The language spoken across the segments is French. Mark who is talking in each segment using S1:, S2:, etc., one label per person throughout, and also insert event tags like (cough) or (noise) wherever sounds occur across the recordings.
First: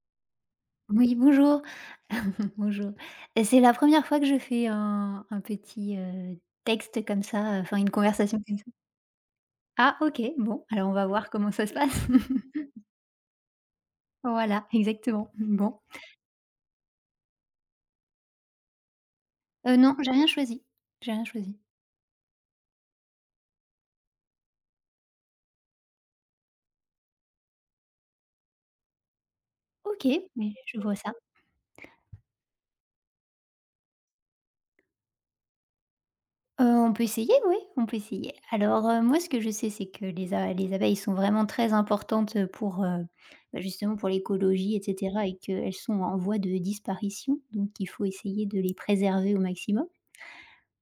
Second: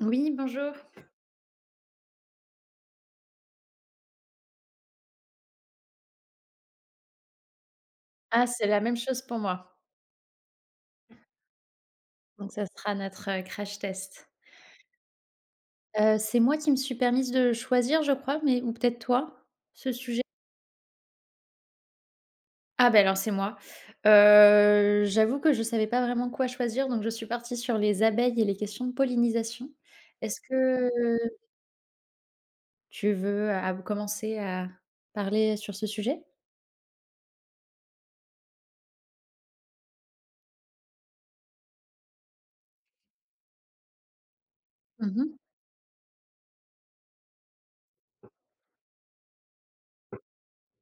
S1: Oui, bonjour.
S2: Oui, bonjour. (laughs) Bonjour. Et c'est la première fois que je fais un petit, texte comme ça, enfin une conversation
S1: Ah,
S2: comme ça.
S1: c'est la même chose pour moi.
S2: Ah, OK, bon, alors on va voir comment ça se passe.
S1: Donc ça
S2: (laughs)
S1: sera notre, crash test.
S2: Voilà, exactement. Bon.
S1: C'est moi qui me suis permise de choisir, je crois, mais ou peut-être toi, ce
S2: Non, j'ai
S1: sujet?
S2: rien choisi, j'ai rien choisi.
S1: Ah ben alors c'est moi. J'avoue que je savais pas vraiment quoi choisir, donc je suis partie sur les abeilles et les questions de pollinisation.
S2: OK,
S1: Est-ce
S2: mais je
S1: que
S2: vois ça.
S1: tu veux, à commencer à parler sur ce sujet?
S2: On peut essayer, oui, on peut essayer. Alors, moi, ce que je sais, c'est que les abeilles sont vraiment très importantes, pour, bah, justement, pour l'écologie et cetera, et
S1: Mmh.
S2: qu'elles sont en voie de disparition, donc il faut essayer de les préserver au maximum.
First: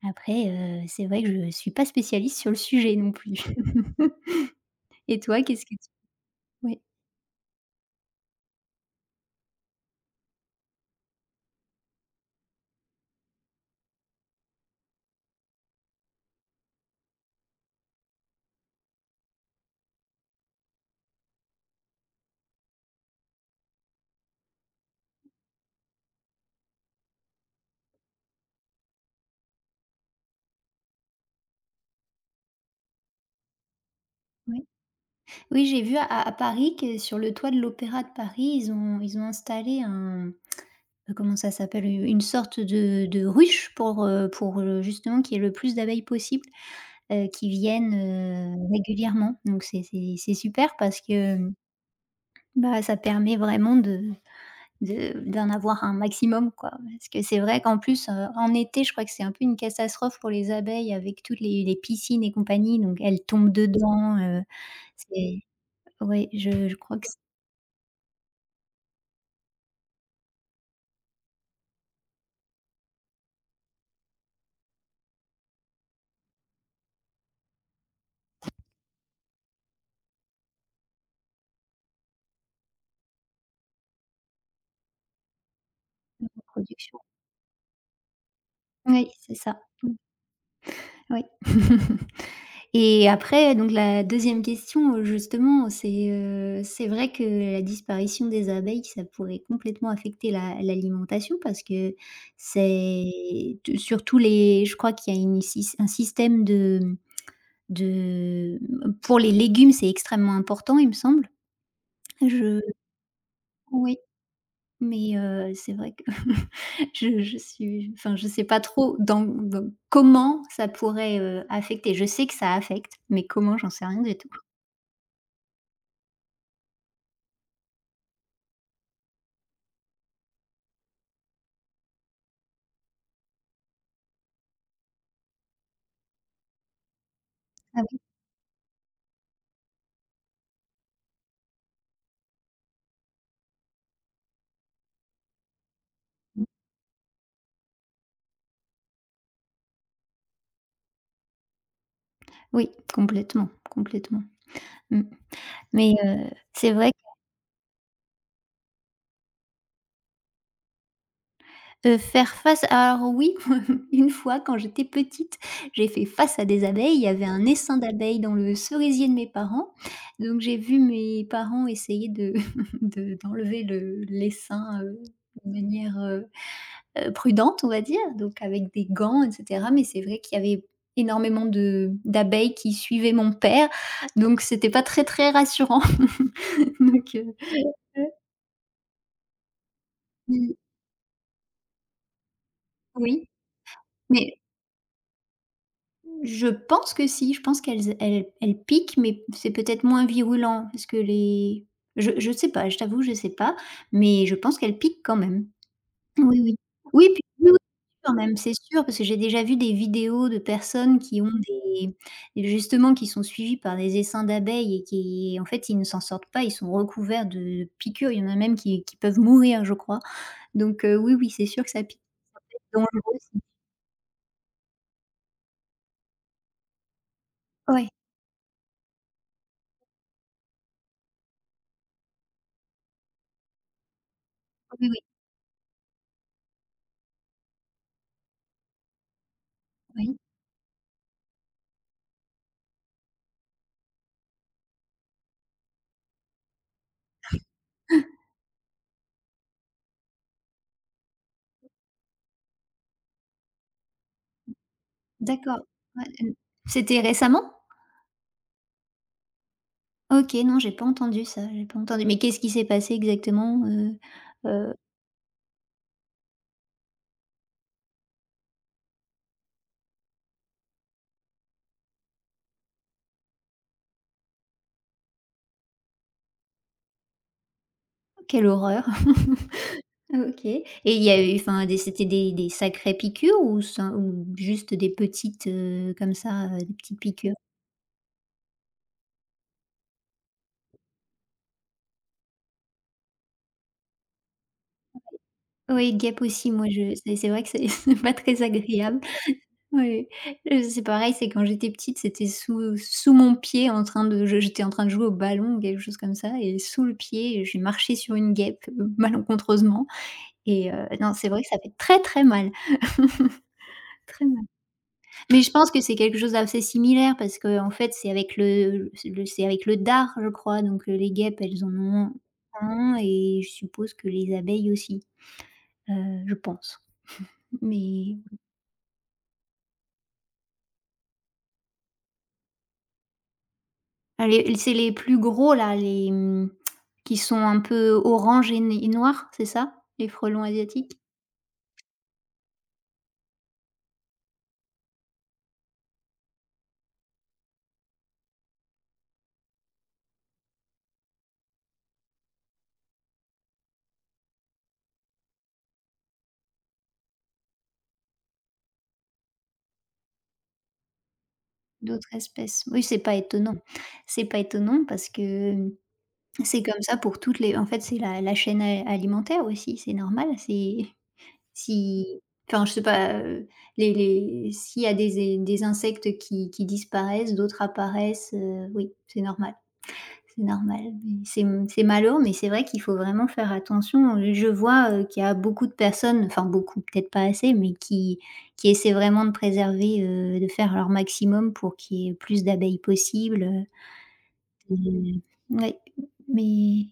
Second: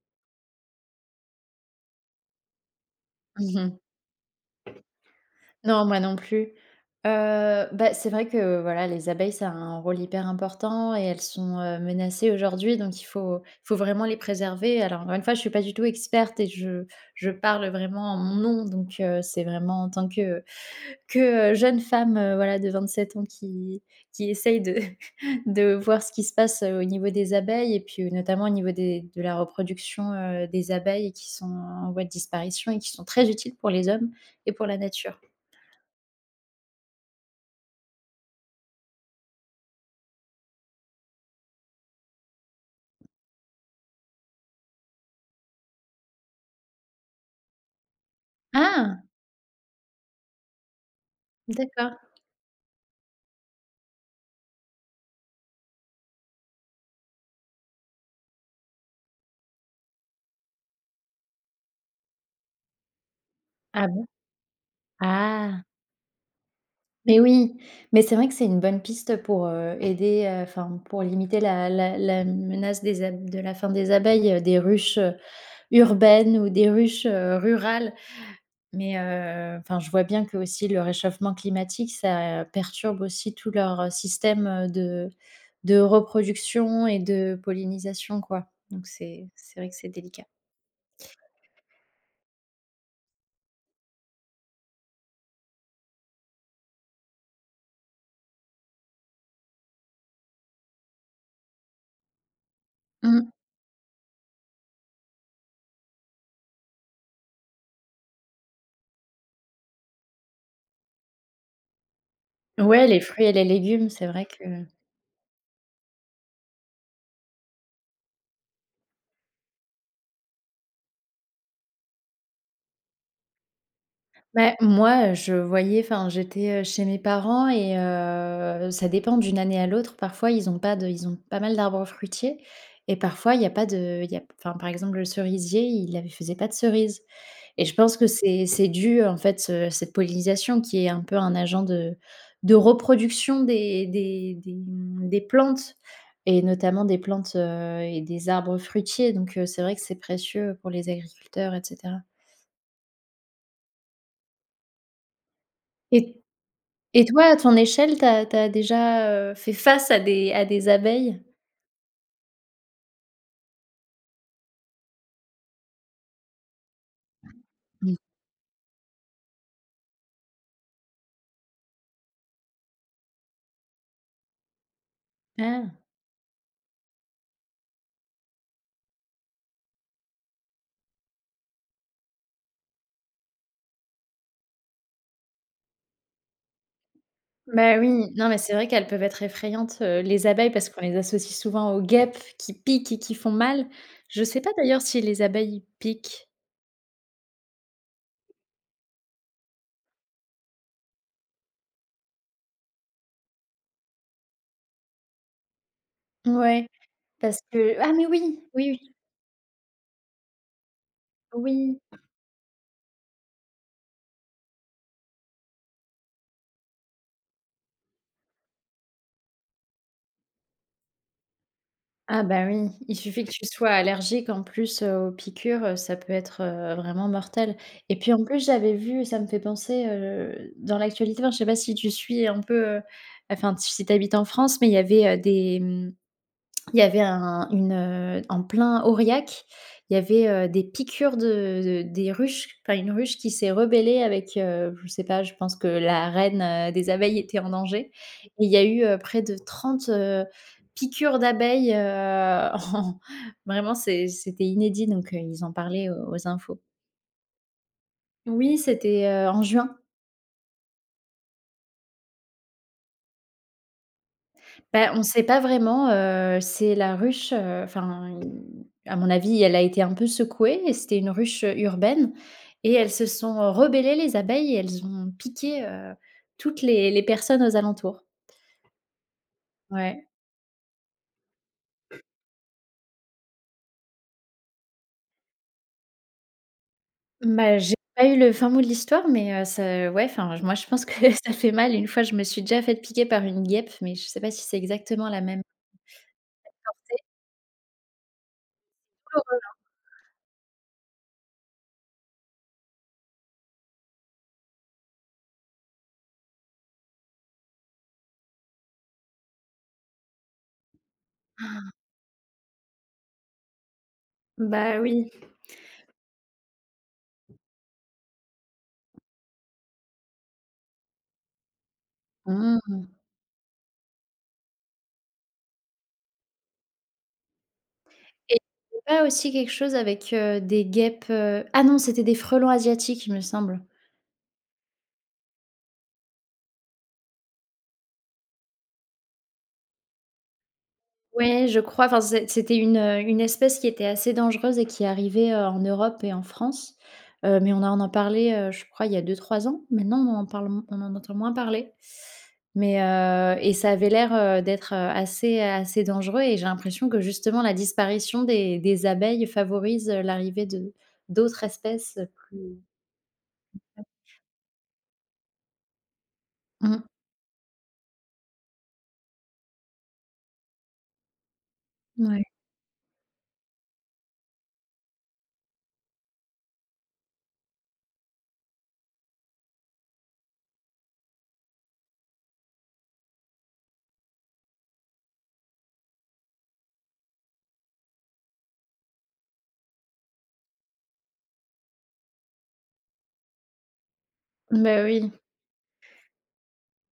S2: Après, c'est vrai que je suis pas spécialiste sur le sujet non plus.
S1: (laughs)
S2: (laughs) Et toi, qu'est-ce que
S1: Non,
S2: tu,
S1: moi non plus.
S2: ouais,
S1: Bah, c'est vrai que, voilà, les abeilles, ça a un rôle hyper important et elles sont, menacées aujourd'hui, donc il faut vraiment les préserver. Alors encore une fois, je suis pas du tout experte et je parle vraiment en mon nom, donc c'est vraiment en tant que que, jeune femme, voilà, de 27 ans qui essaye de (laughs) de voir ce qui se passe, au niveau des abeilles et puis, notamment au niveau des de la reproduction, des abeilles qui sont en voie de disparition et qui sont très utiles pour les hommes et
S2: ouais.
S1: pour la nature.
S2: Oui, j'ai vu à Paris que sur le toit de l'Opéra de Paris, ils ont installé un, comment ça s'appelle? U une sorte de ruche pour, justement, qu'il y ait le plus d'abeilles possible, qui viennent,
S1: Ah!
S2: régulièrement. Donc c'est super parce que,
S1: D'accord.
S2: bah, ça permet vraiment de d'en avoir un maximum, quoi. Parce que c'est vrai qu'en plus, en été, je crois que c'est un peu une catastrophe pour les abeilles avec toutes les piscines et compagnie, donc elles tombent
S1: Ah bon?
S2: dedans, c'est
S1: Ah!
S2: ouais, je crois que c'est
S1: Mais oui, mais c'est vrai que c'est une bonne piste pour, aider, enfin, pour limiter la menace des ab de la fin des abeilles, des ruches, urbaines ou des ruches, rurales. Mais, enfin, je vois bien que aussi le réchauffement climatique, ça perturbe aussi tout leur, système, de
S2: une
S1: reproduction
S2: production.
S1: et de pollinisation, quoi. Donc
S2: Oui,
S1: c'est
S2: c'est ça.
S1: c'est vrai que c'est
S2: Mmh.
S1: délicat.
S2: Oui. (laughs) Et après, donc, la deuxième question, justement, c'est vrai que la disparition des abeilles, ça pourrait complètement affecter la l'alimentation parce que
S1: Mmh.
S2: c'est t surtout les, je crois qu'il y a une sys un système de pour les légumes, c'est extrêmement important, il me semble. Je
S1: Ouais, les fruits et les légumes,
S2: oui.
S1: c'est vrai que
S2: Mais, c'est vrai que (laughs) je suis, enfin, je sais pas trop dans comment ça pourrait, affecter. Je sais que ça affecte, mais comment, j'en sais rien du tout.
S1: bah, moi, je voyais enfin, j'étais, chez mes parents et ça dépend d'une année à l'autre. Parfois, ils ont pas de ils ont pas mal d'arbres fruitiers et parfois, il y a pas de il y a enfin, par exemple, le cerisier, il avait faisait pas de cerises et je
S2: Ah,
S1: pense
S2: oui,
S1: que c'est dû, en fait, ce cette pollinisation qui est un peu un agent de reproduction des plantes et
S2: mmh.
S1: notamment des plantes, et des arbres fruitiers donc c'est vrai que c'est précieux pour les agriculteurs et cetera.
S2: Oui, complètement, complètement. Mmh. Mais,
S1: et
S2: c'est vrai
S1: Et toi, à ton échelle, tu as déjà, fait face à des abeilles?
S2: que, faire face, alors oui, (laughs) une fois quand j'étais petite, j'ai fait face à des abeilles. Il y avait un essaim
S1: Mmh.
S2: d'abeilles dans le cerisier de mes parents, donc j'ai vu mes parents essayer de (laughs) de d'enlever le l'essaim, de
S1: Ah,
S2: manière, prudente, on va dire, donc avec des gants et cetera, mais c'est vrai qu'il y avait énormément de d'abeilles qui suivaient mon père, donc c'était pas très, très rassurant. (laughs) Donc,
S1: bah,
S2: heu,
S1: oui, non, mais c'est vrai qu'elles peuvent être effrayantes, les abeilles,
S2: mmh,
S1: parce qu'on les associe souvent aux guêpes qui piquent et qui
S2: oui,
S1: font mal. Je
S2: mais
S1: sais pas d'ailleurs si les abeilles piquent.
S2: je pense que si, je pense qu'elles piquent, mais c'est peut-être moins virulent parce que les je sais pas, je t'avoue, je sais pas, mais je pense qu'elles piquent quand même. Oui, oui.
S1: Ouais,
S2: Oui, puis
S1: parce
S2: oui, oui,
S1: que ah, mais
S2: bien sûr, même,
S1: oui,
S2: c'est
S1: oui,
S2: sûr, parce que j'ai déjà vu des vidéos de personnes qui ont
S1: oui.
S2: des, justement, qui sont suivies par des essaims d'abeilles et qui, en fait, ils ne s'en sortent pas, ils sont recouverts de piqûres. Il y en a même qui peuvent mourir, je crois. Donc, oui, oui, c'est sûr que ça pique.
S1: Ah bah oui,
S2: Dangereux
S1: il suffit que
S2: aussi.
S1: tu sois allergique en plus, aux piqûres, ça peut être, vraiment mortel.
S2: Ouais.
S1: Et puis en plus j'avais vu, ça me fait penser, dans l'actualité, enfin je sais pas si tu suis un peu, enfin si tu habites en France, mais il y
S2: Oui, oui,
S1: avait, des, mmh, il y avait un une, en plein Aurillac, il y
S2: oui.
S1: avait, des piqûres de des ruches, enfin une ruche qui s'est rebellée avec, je sais pas, je pense que la reine, des abeilles était en danger et il y a eu, près de 30 piqûres d'abeilles, (laughs) en vraiment c'était inédit donc, ils en
S2: D'accord.
S1: parlaient
S2: Ouais,
S1: aux aux infos.
S2: c'était récemment?
S1: Oui, c'était, en juin.
S2: OK, non, j'ai pas entendu ça, j'ai pas entendu. Mais qu'est-ce qui s'est passé exactement? Heu,
S1: Bah, on sait pas vraiment, c'est la ruche, enfin, i à mon avis, elle a été un peu secouée et c'était une ruche, urbaine et elles se sont rebellées les abeilles et elles ont piqué, toutes les personnes aux alentours.
S2: quelle horreur!
S1: Ouais.
S2: (laughs) OK, et il y a eu, enfin, des, c'était des sacrées piqûres, ou ça ou juste des petites, comme ça, des petites piqûres?
S1: Bah, j'ai pas eu le fin mot de l'histoire mais ça ouais, enfin, j moi, je pense que (laughs) ça fait mal. Une fois, je me suis déjà faite piquer par une guêpe mais je sais pas si c'est exactement la même.
S2: Oui, guêpe aussi, moi je, c'est vrai que c'est (laughs) c'est pas très agréable.
S1: Douloureux.
S2: Oui, c'est pareil, c'est quand j'étais petite, c'était sous mon pied, en train de, je j'étais en train de jouer au ballon ou quelque chose comme ça, et sous le pied, j'ai marché sur une guêpe, (laughs) malencontreusement, et non, c'est vrai que ça fait très, très mal. (laughs) Très mal.
S1: Bah oui.
S2: Mais je pense que c'est quelque chose d'assez similaire parce que en fait, c'est avec le dard, je crois, donc, les guêpes, elles en ont
S1: Mmh.
S2: un, et je suppose que les abeilles aussi, je pense. Mais
S1: Et il y avait pas aussi quelque chose avec, des guêpes, ah non, c'était des frelons asiatiques, il me semble.
S2: ah, les c'est les plus gros là, les, qui sont un peu orange et noirs, c'est ça? Les frelons asiatiques?
S1: Ouais, je crois, enfin, c'était une espèce qui était assez dangereuse et qui arrivait, en Europe et en France, mais on en a parlé, je crois il y a 2 3 ans. Maintenant, on en parle on en entend moins parler, mais et ça avait l'air, d'être, assez assez dangereux et j'ai l'impression que justement la disparition des abeilles favorise, l'arrivée de d'autres espèces,
S2: D'autres
S1: plus
S2: espèces? Oui, c'est pas étonnant. C'est pas étonnant parce que, c'est comme
S1: mmh,
S2: ça pour toutes les, en fait, c'est la chaîne a alimentaire aussi, c'est normal, c'est. Si,
S1: mouais.
S2: enfin, je sais pas, les s'il y a des insectes qui disparaissent, d'autres apparaissent, oui, c'est normal, c'est normal. Mais c'est malheureux, mais c'est vrai qu'il faut vraiment faire attention. Je vois, qu'il y a beaucoup de personnes, enfin beaucoup, peut-être pas assez, mais qui essaient vraiment de préserver, de faire leur maximum pour qu'il y ait plus d'abeilles possible,
S1: Bah, oui.
S2: ouais, mais.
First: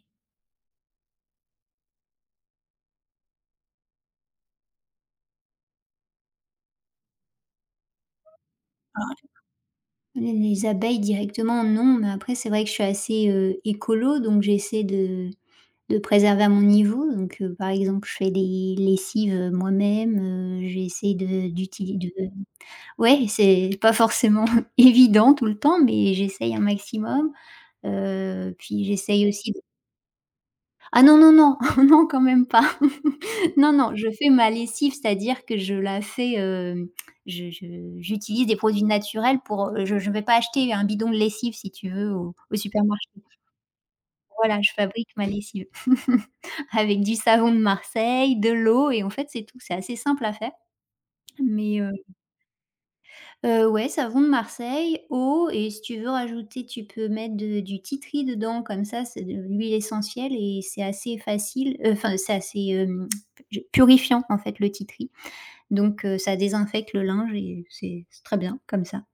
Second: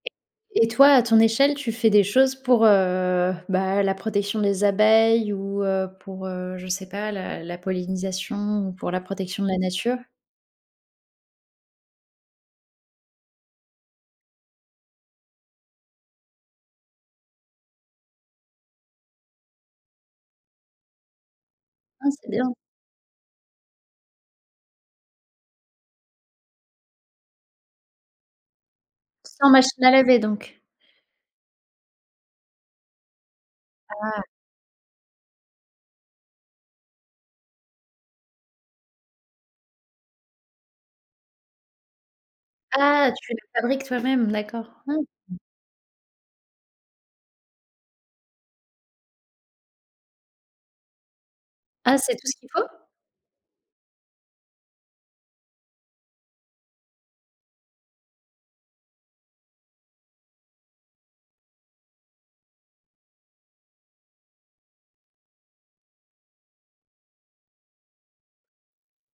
S1: Et toi, à ton échelle, tu fais des choses pour, bah, la protection des abeilles ou, pour, je sais pas, la la pollinisation ou pour la protection de la nature?
S2: Les abeilles directement, non, mais après c'est vrai que je suis assez, écolo, donc j'essaie de préserver à mon niveau. Donc, par exemple, je fais des lessives, moi-même, j'essaie de d'utiliser
S1: Ah, c'est
S2: de
S1: bien.
S2: ouais, c'est pas forcément (laughs) évident tout le temps, mais j'essaye un maximum. Puis j'essaye
S1: Sans
S2: aussi.
S1: machine à laver donc?
S2: Ah, non, non, non, (laughs) non, quand même pas. (laughs) Non, non, je fais ma lessive, c'est-à-dire que je la fais, je j'utilise des produits naturels pour, je ne vais pas acheter un bidon de lessive, si tu veux, au supermarché.
S1: Ah, tu la fabriques toi-même,
S2: Voilà, je
S1: d'accord. Mmh.
S2: fabrique ma lessive (laughs) avec du savon de Marseille, de l'eau et en fait, c'est tout. C'est assez simple à faire, mais
S1: Ah, c'est tout ce qu'il faut?
S2: Ouais, savon de Marseille, eau, et si tu veux rajouter, tu peux mettre de du tea dedans, comme ça, c'est de l'huile essentielle, et c'est assez facile, enfin, c'est assez, je purifiant, en fait, le tea. Donc, ça désinfecte le linge et c'est très bien comme ça,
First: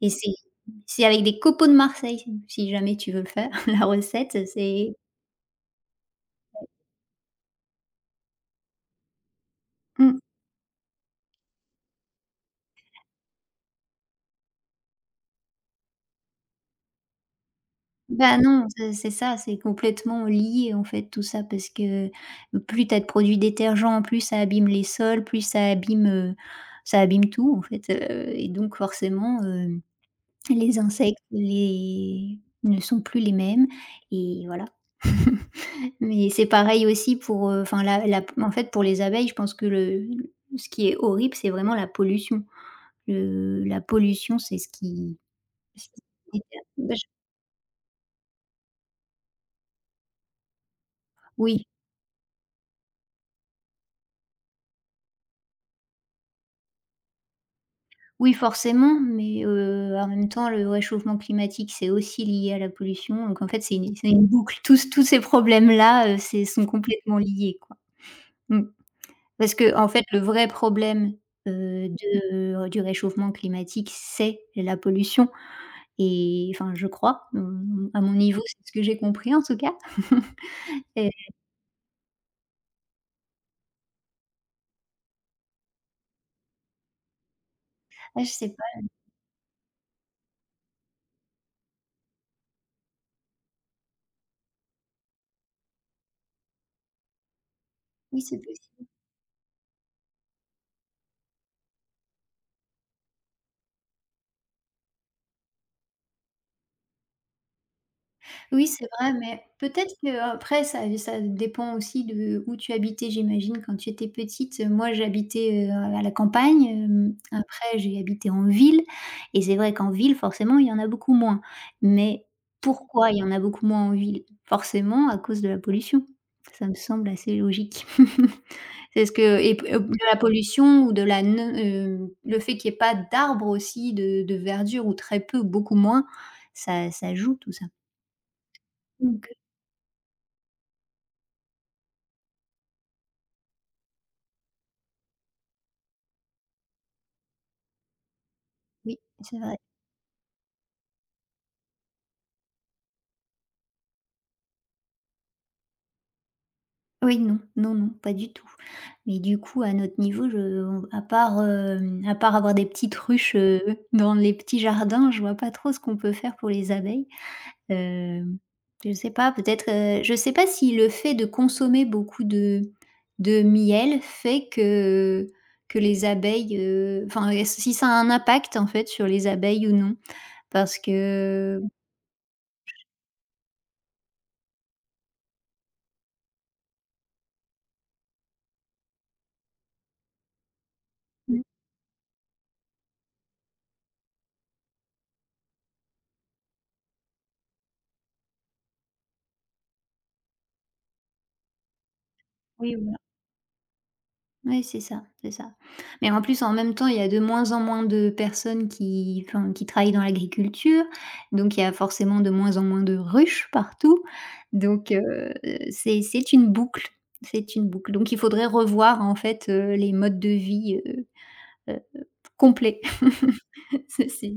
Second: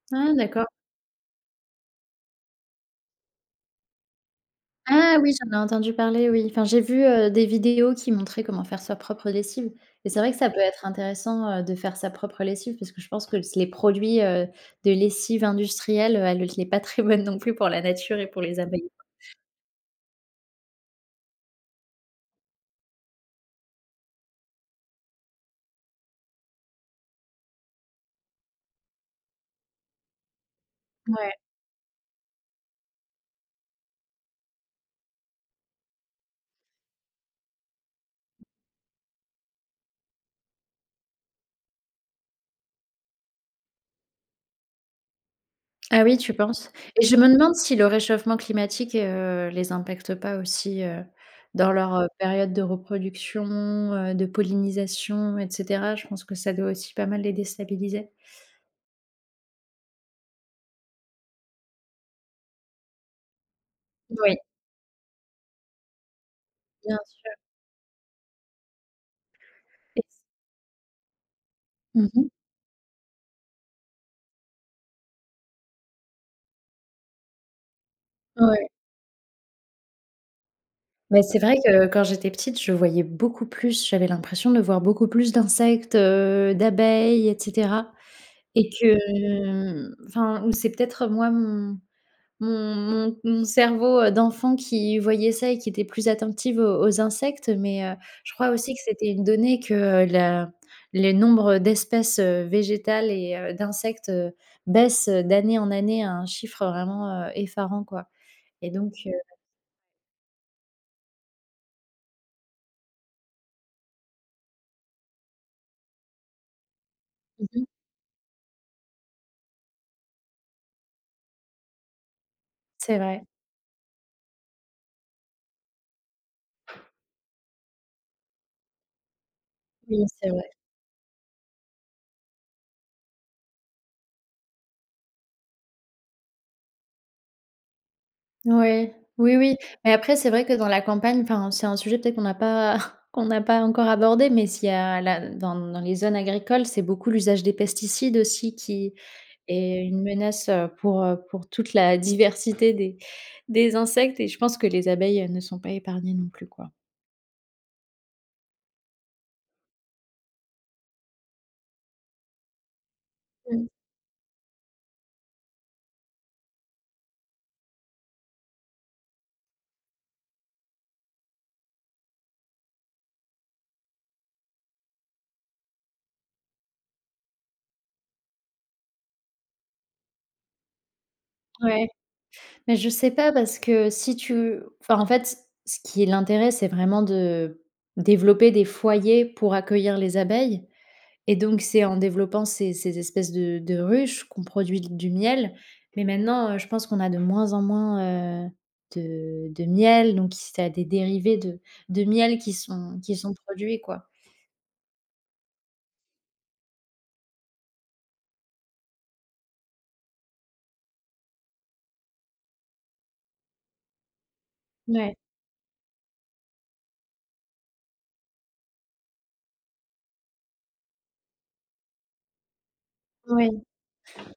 S2: et c'est
S1: Ah, d'accord.
S2: c'est avec des copeaux de Marseille, si jamais tu veux le faire, (laughs) la recette, c'est.
S1: Ah oui, j'en ai entendu parler, oui. Enfin, j'ai vu, des vidéos qui montraient comment faire sa propre lessive et
S2: Mmh.
S1: c'est vrai que ça peut être intéressant, de faire sa propre lessive parce que je pense que les produits, de lessive industrielle, elle l'est pas très bonne non plus pour la nature et
S2: Bah,
S1: pour les
S2: non,
S1: abeilles.
S2: c'est ça, c'est complètement lié, en fait, tout ça, parce que plus t'as de produits détergents, plus ça abîme les sols, plus ça abîme tout, en fait, et donc, forcément, les insectes,
S1: Ouais.
S2: les ne sont plus les mêmes, et voilà. (laughs) Mais c'est pareil aussi pour, enfin la, en fait, pour les abeilles, je pense que le ce qui est horrible, c'est vraiment la pollution. Le la pollution, c'est ce qui
S1: Ah oui, tu penses?
S2: bah, je
S1: Et je me demande si le réchauffement climatique, les impacte pas aussi,
S2: oui.
S1: dans leur, période de reproduction, de pollinisation et cetera. Je pense que ça doit aussi pas mal les déstabiliser.
S2: Oui, forcément, mais, en même temps, le réchauffement climatique, c'est aussi lié à la pollution, donc en fait, c'est une
S1: Oui,
S2: boucle. Tous ces problèmes-là, c'est sont
S1: bien
S2: complètement
S1: sûr.
S2: liés, quoi. Mmh. Parce que, en
S1: Et
S2: fait, le
S1: c
S2: vrai problème,
S1: mmh,
S2: de du réchauffement climatique, c'est la pollution et, enfin, je crois, à mon niveau, c'est
S1: ouais.
S2: ce que j'ai compris, en tout cas. (laughs) Et
S1: Mais c'est vrai que quand j'étais petite, je voyais beaucoup plus, j'avais l'impression de voir beaucoup plus d'insectes, d'abeilles et cetera
S2: ah, je sais
S1: et
S2: pas,
S1: que, enfin, ou c'est peut-être moi mon mon cerveau, d'enfant qui voyait ça et qui était plus attentive aux aux insectes, mais
S2: oui,
S1: je
S2: c'est
S1: crois aussi que
S2: possible.
S1: c'était une donnée que, la les nombres d'espèces, végétales et d'insectes, baissent d'année en année à un chiffre vraiment, effarant, quoi
S2: Oui,
S1: et
S2: c'est
S1: donc
S2: vrai, mais peut-être que, après, ça dépend aussi de où tu habitais, j'imagine, quand tu étais petite. Moi, j'habitais, à la campagne,
S1: mmh
S2: après, j'ai habité en ville et c'est vrai qu'en ville, forcément, il y en a beaucoup moins. Mais
S1: c'est
S2: pourquoi il
S1: vrai.
S2: y en a beaucoup moins en ville? Forcément à cause de la pollution. Ça me semble assez logique. (laughs) C'est ce que et p de
S1: Oui,
S2: la
S1: c'est vrai.
S2: pollution ou de la, non, le fait qu'il y ait pas d'arbres aussi, de verdure ou très peu, beaucoup moins, ça joue, tout ça.
S1: Oui,
S2: Mmh.
S1: oui, oui. Mais après, c'est vrai que dans la campagne, enfin, c'est un sujet peut-être qu'on n'a pas (laughs) qu'on n'a pas encore abordé, mais s'il y a la dans dans les zones agricoles, c'est beaucoup l'usage des pesticides aussi qui
S2: Oui, c'est vrai.
S1: est une menace, pour toute la (laughs) diversité des insectes et je pense que les abeilles, ne sont pas épargnées non plus, quoi.
S2: Oui, non, non, non, pas du tout. Mais du coup, à notre niveau, je on à part, avoir des petites ruches,
S1: Mmh,
S2: (laughs) dans les petits jardins, je vois pas trop ce qu'on peut faire pour les abeilles. Hem, je sais pas, peut-être, je sais pas si le fait de consommer beaucoup de miel fait que les abeilles, enfin, si ça a un impact, en fait, sur les abeilles ou non? Parce que,
S1: ouais. Mais je sais pas parce que si tu enfin, en fait, ce qui est l'intérêt, c'est vraiment de développer des foyers pour accueillir les abeilles. Et
S2: mmh,
S1: donc c'est en développant ces ces espèces de ruches qu'on produit du miel. Mais maintenant, je pense qu'on a de moins en moins, de miel, donc s tu des dérivés de miel
S2: oui, oui.
S1: qui sont produits, quoi.
S2: Oui, c'est ça, c'est ça. Mais en plus, en même temps, il y a de moins en moins de personnes enfin, qui travaillent dans l'agriculture, donc il y a forcément de moins en moins de ruches partout. Donc,
S1: Ouais,
S2: c'est une boucle, c'est une boucle. Donc il faudrait revoir, en fait, les modes de vie, heu, complets. (laughs)
S1: oui,
S2: C'est c'est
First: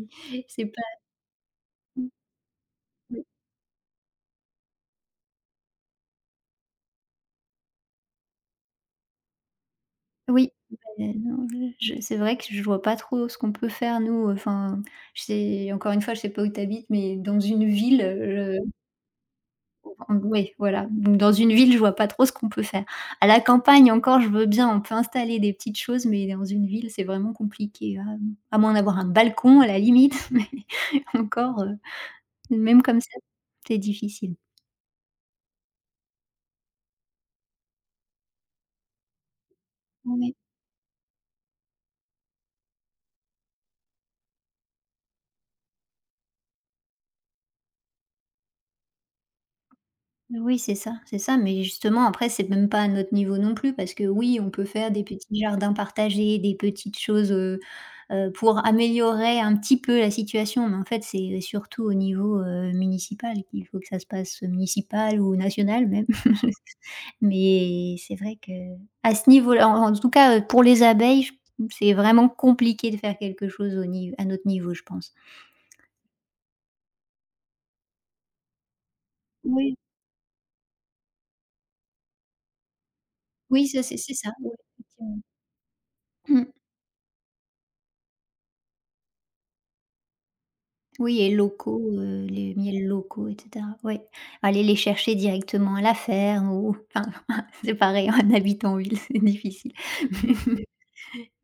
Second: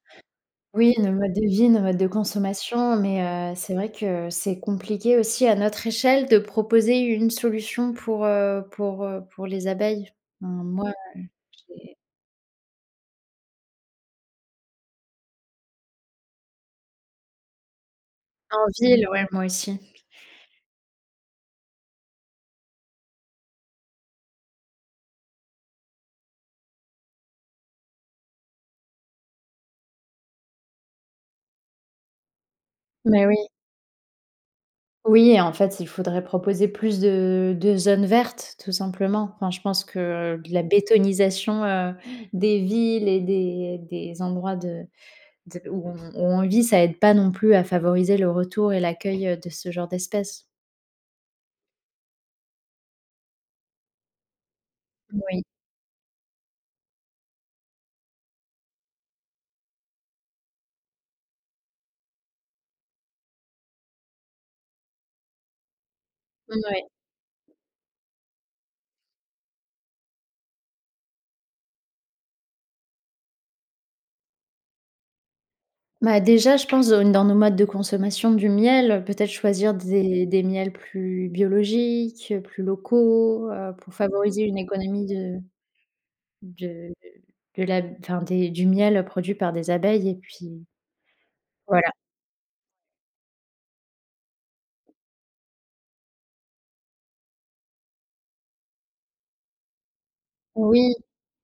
S2: c'est pas,
S1: oui, nos modes de vie, nos modes de consommation, mais c'est vrai que c'est compliqué aussi à notre échelle de proposer une solution pour les abeilles.
S2: oui,
S1: Enfin, moi,
S2: oui, non,
S1: j'ai
S2: je c'est vrai que je vois pas trop ce qu'on peut faire nous, enfin, je sais encore une fois, je sais pas où tu habites, mais dans une ville,
S1: en ville, ouais, moi aussi.
S2: Oui, voilà, donc dans une ville, je vois pas trop ce qu'on peut faire. À la campagne encore, je veux bien, on peut installer des petites choses, mais dans une ville, c'est vraiment compliqué, à moins d'avoir un balcon à la limite, (laughs) mais encore, même comme ça,
S1: Mais oui.
S2: c'est difficile.
S1: Oui et en fait, il faudrait proposer plus de zones vertes, tout simplement. Enfin, je pense
S2: Ouais.
S1: que de la bétonisation, des villes et des endroits de où on où on vit, ça aide pas non plus à favoriser le retour et l'accueil, de ce genre d'espèces.
S2: Oui, c'est ça, mais justement, après, c'est même pas à notre niveau non plus, parce que oui, on peut faire des petits
S1: Oui,
S2: jardins partagés, des petites choses, pour améliorer un petit peu la situation, mais en fait, c'est surtout au niveau, municipal qu'il faut que ça se passe, municipal ou national même.
S1: ouais.
S2: (laughs) Mais c'est vrai que, à ce niveau-là, en tout cas, pour les abeilles, c'est vraiment compliqué de faire quelque chose au niveau, à notre niveau, je pense.
S1: Bah, déjà, je pense, dans nos modes de consommation du miel, peut-être choisir
S2: Oui,
S1: des miels plus biologiques, plus locaux,
S2: oui, ça,
S1: pour
S2: c'est ça.
S1: favoriser
S2: Oui,
S1: une économie
S2: effectivement.
S1: De de la enfin des du miel produit par des abeilles et puis
S2: Oui et locaux,
S1: voilà.
S2: les miels locaux et cetera. Ouais, aller les chercher directement à la ferme ou, enfin, (laughs) c'est pareil, on habite en ville, c'est difficile. (laughs)
S1: Oui,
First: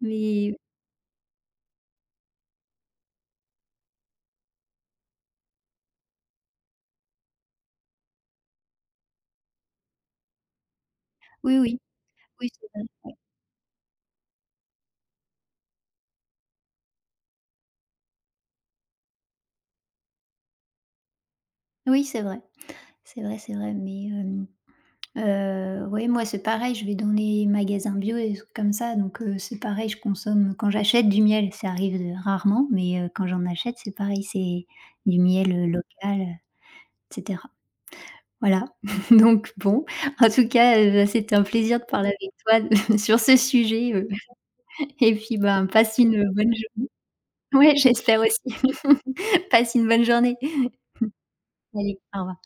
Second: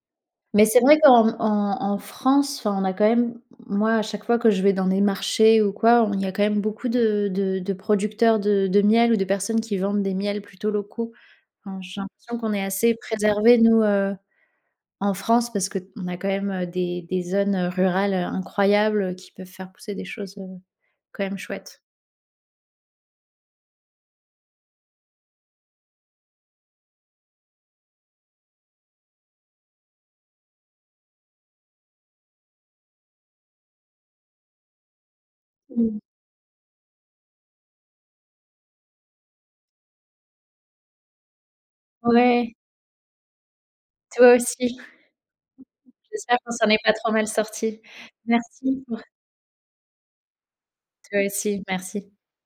S2: Mais
S1: mais c'est vrai qu'en en en France, enfin, on a quand même moi, à chaque fois que je vais dans des marchés ou quoi, on il y a quand même beaucoup de producteurs de miel ou de personnes qui vendent des miels plutôt locaux.
S2: oui,
S1: Enfin,
S2: oui,
S1: j'ai l'impression
S2: oui,
S1: qu'on est
S2: c'est
S1: assez
S2: vrai.
S1: préservés nous, en France parce qu'on a quand même, des zones, rurales, incroyables, qui peuvent faire pousser des choses, quand même chouettes.
S2: Oui, c'est vrai. C'est vrai, c'est vrai, mais ouais, moi, c'est pareil, je vais dans les magasins bio et des trucs comme ça, donc, c'est pareil, je consomme, quand j'achète du miel, ça arrive, rarement, mais, quand j'en achète, c'est pareil, c'est du miel,
S1: Mmh.
S2: local, et cetera. Voilà, (laughs) donc bon, en tout cas, c'était un plaisir de parler avec
S1: Ouais,
S2: toi de (laughs) sur ce sujet,
S1: toi aussi.
S2: (laughs) et puis, ben, passe une
S1: J'espère qu'on
S2: bonne
S1: s'en est
S2: journée.
S1: pas trop mal
S2: Ouais,
S1: sortis.
S2: j'espère aussi.
S1: Merci pour
S2: (laughs) Passe une bonne journée.
S1: toi aussi,
S2: Allez,
S1: merci.
S2: au revoir.